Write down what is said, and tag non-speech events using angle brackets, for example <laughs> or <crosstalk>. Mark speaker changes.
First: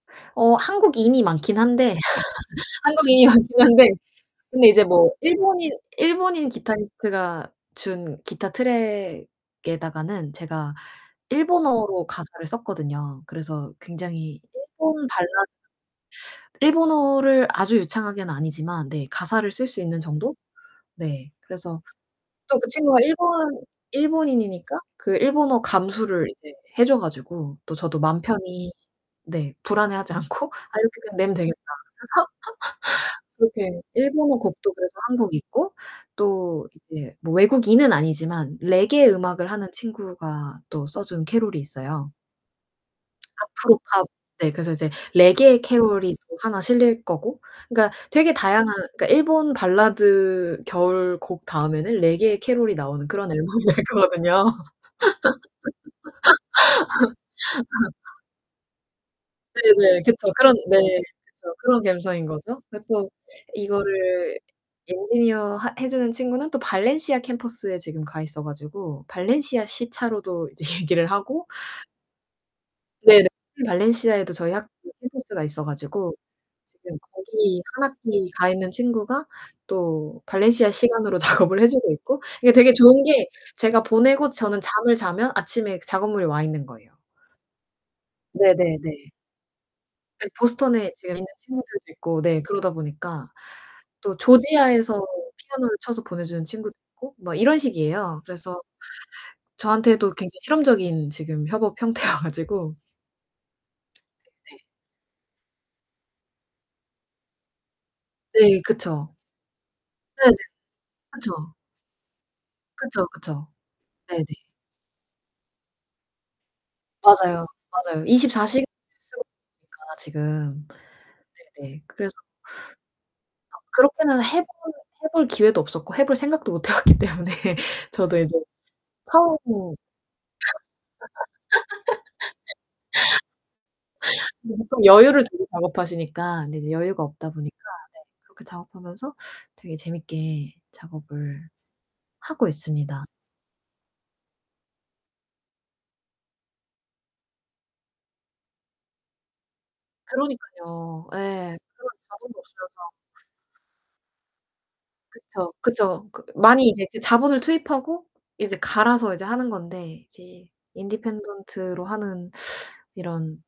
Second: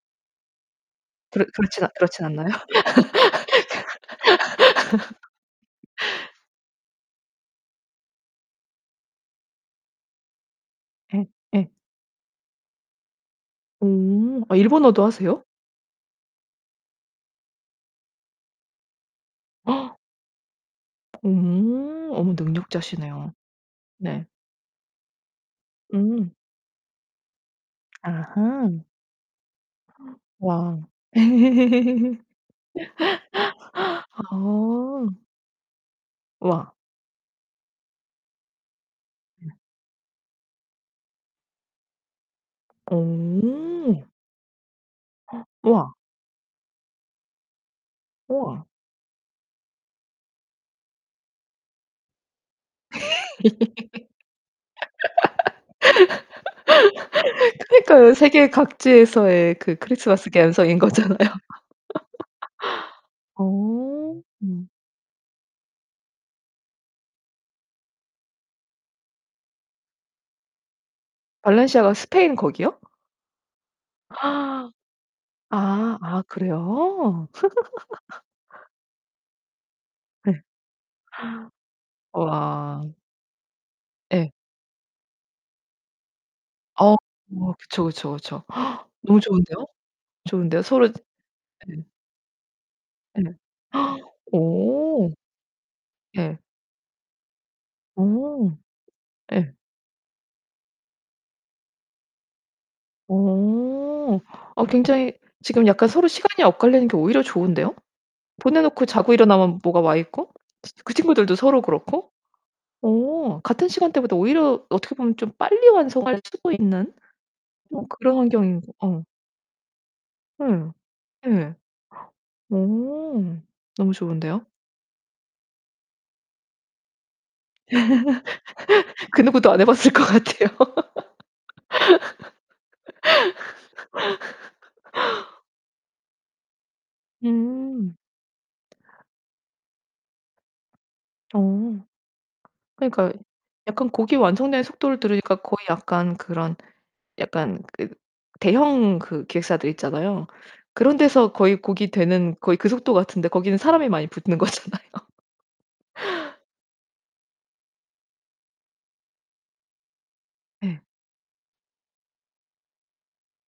Speaker 1: 어 한국인이
Speaker 2: 그렇
Speaker 1: 많긴
Speaker 2: 그렇진
Speaker 1: 한데
Speaker 2: 그렇진 않나요?
Speaker 1: <laughs> 한국인이 많긴 한데 근데 이제 뭐
Speaker 2: <laughs>
Speaker 1: 일본인 일본인 기타리스트가 준 기타 트랙에다가는 제가
Speaker 2: 예 예.
Speaker 1: 일본어로 가사를 썼거든요. 그래서 굉장히
Speaker 2: 음 아 일본어도
Speaker 1: 일본
Speaker 2: 하세요?
Speaker 1: 발라드 일본어를 아주 유창하게는 아니지만 네 가사를 쓸 수
Speaker 2: <gasps>
Speaker 1: 있는 정도? 네. 그래서
Speaker 2: 오. 어머
Speaker 1: 또 그 친구가
Speaker 2: 능력자시네요.
Speaker 1: 일본
Speaker 2: 네.
Speaker 1: 일본인이니까 그 일본어 감수를
Speaker 2: 음.
Speaker 1: 이제 해줘 가지고 또 저도 맘 편히
Speaker 2: 아하.
Speaker 1: 네 불안해하지 않고 아
Speaker 2: 와.
Speaker 1: 이렇게 그냥 내면 되겠다.
Speaker 2: <laughs>
Speaker 1: <laughs> 그렇게 일본어 곡도 그래서
Speaker 2: 어.
Speaker 1: 1 곡 있고 또
Speaker 2: 우와.
Speaker 1: 이제 뭐 외국인은 아니지만 레게 음악을 하는 친구가 또 써준 캐럴이 있어요. 아프로
Speaker 2: 어.
Speaker 1: 팝 네 그래서 이제
Speaker 2: <gasps>
Speaker 1: 레게의
Speaker 2: 우와.
Speaker 1: 캐럴이 또 하나 실릴 거고. 그니까 되게
Speaker 2: 우와.
Speaker 1: 다양한 그니까 일본 발라드 겨울 곡 다음에는 레게의 캐럴이 나오는 그런 앨범이 될 거거든요.
Speaker 2: <laughs>
Speaker 1: <laughs>
Speaker 2: 그니까요. 세계 각지에서의 그
Speaker 1: 네네 그쵸.
Speaker 2: 크리스마스
Speaker 1: 그런
Speaker 2: 감성
Speaker 1: 네.
Speaker 2: 인 거잖아요. <laughs>
Speaker 1: 그래서 그런 감성 인 거죠. 그래 갖고
Speaker 2: 어.
Speaker 1: 이거를
Speaker 2: 음.
Speaker 1: 엔지니어 하 해주는 친구는 또 발렌시아 캠퍼스에 지금 가 있어 가지고 발렌시아 시차로도 이제 얘기를 하고.
Speaker 2: 발렌시아가 스페인 거기요?
Speaker 1: 네 네. 발렌시아에도 저희 학교
Speaker 2: <gasps> 아
Speaker 1: 캠퍼스가 있어 가지고.
Speaker 2: 아
Speaker 1: 지금
Speaker 2: 그래요?
Speaker 1: 거기 1
Speaker 2: <laughs>
Speaker 1: 학기 가 있는 친구가 또
Speaker 2: 네.
Speaker 1: 발렌시아 시간으로 작업을 해 주고 있고. 이게 되게
Speaker 2: 우와.
Speaker 1: 좋은 게 제가 보내고
Speaker 2: 예.
Speaker 1: 저는 잠을 자면 아침에 그 작업물이 와 있는 거예요.
Speaker 2: 어 뭐 그쵸 그쵸 그쵸.
Speaker 1: 네 네
Speaker 2: <gasps>
Speaker 1: 네.
Speaker 2: 너무 좋은데요?
Speaker 1: 네
Speaker 2: 좋은데요. 서로
Speaker 1: 보스턴에 지금 있는
Speaker 2: 네.
Speaker 1: 친구들도 있고 네 그러다 보니까.
Speaker 2: 예. <gasps>
Speaker 1: 또 조지아에서
Speaker 2: 어.
Speaker 1: 피아노를 쳐서
Speaker 2: 예.
Speaker 1: 보내주는 친구도 있고 뭐 이런 식이에요.
Speaker 2: 어.
Speaker 1: 그래서
Speaker 2: 예.
Speaker 1: 저한테도 굉장히 실험적인 지금 협업 형태여 가지고.
Speaker 2: 오.
Speaker 1: 네.
Speaker 2: 아 굉장히 지금 약간 서로 시간이 엇갈리는 게 오히려 좋은데요?
Speaker 1: 네
Speaker 2: 보내놓고
Speaker 1: 그쵸.
Speaker 2: 자고 일어나면 뭐가 와있고?
Speaker 1: 네네.
Speaker 2: 치 그 친구들도
Speaker 1: 그렇죠.
Speaker 2: 서로 그렇고?
Speaker 1: 그쵸
Speaker 2: 오
Speaker 1: 그쵸.
Speaker 2: 같은 시간대보다
Speaker 1: 네네.
Speaker 2: 오히려 어떻게 보면 좀 빨리 완성할 수도 있는
Speaker 1: 맞아요
Speaker 2: 어
Speaker 1: 맞아요.
Speaker 2: 그런
Speaker 1: 24
Speaker 2: 환경인
Speaker 1: 시
Speaker 2: 어.
Speaker 1: <unintelligible> 지금
Speaker 2: 예. 네.
Speaker 1: 네네. 그래서
Speaker 2: 오
Speaker 1: 아
Speaker 2: 너무
Speaker 1: 그렇게는
Speaker 2: 좋은데요?
Speaker 1: 해볼 해볼 기회도 없었고 해볼 생각도 못 해왔기 때문에 저도 이제
Speaker 2: <laughs> 그
Speaker 1: 처음
Speaker 2: 누구도 안 해봤을 것 같아요.
Speaker 1: <laughs> 이제 보통 여유를
Speaker 2: <laughs>
Speaker 1: 두고 작업하시니까 근데 이제 여유가 없다 보니까
Speaker 2: 음.
Speaker 1: 네 그렇게 작업하면서 되게 재밌게 작업을
Speaker 2: 어.
Speaker 1: 하고 있습니다.
Speaker 2: 그니까요. 약간 곡이 완성되는 속도를 들으니까 거의 약간 그런 약간 그 대형 그 기획사들 있잖아요. 그런
Speaker 1: 그러니깐요.
Speaker 2: 데서
Speaker 1: 예.
Speaker 2: 거의 곡이 되는 거의 그 속도 같은데 거기는
Speaker 1: <unintelligible>
Speaker 2: 사람이 많이 붙는 거잖아요.
Speaker 1: 그쵸 그쵸. 그 많이 이제 그 자본을 투입하고 이제 갈아서 이제 하는 건데 이제
Speaker 2: 네.
Speaker 1: independent로 하는 이런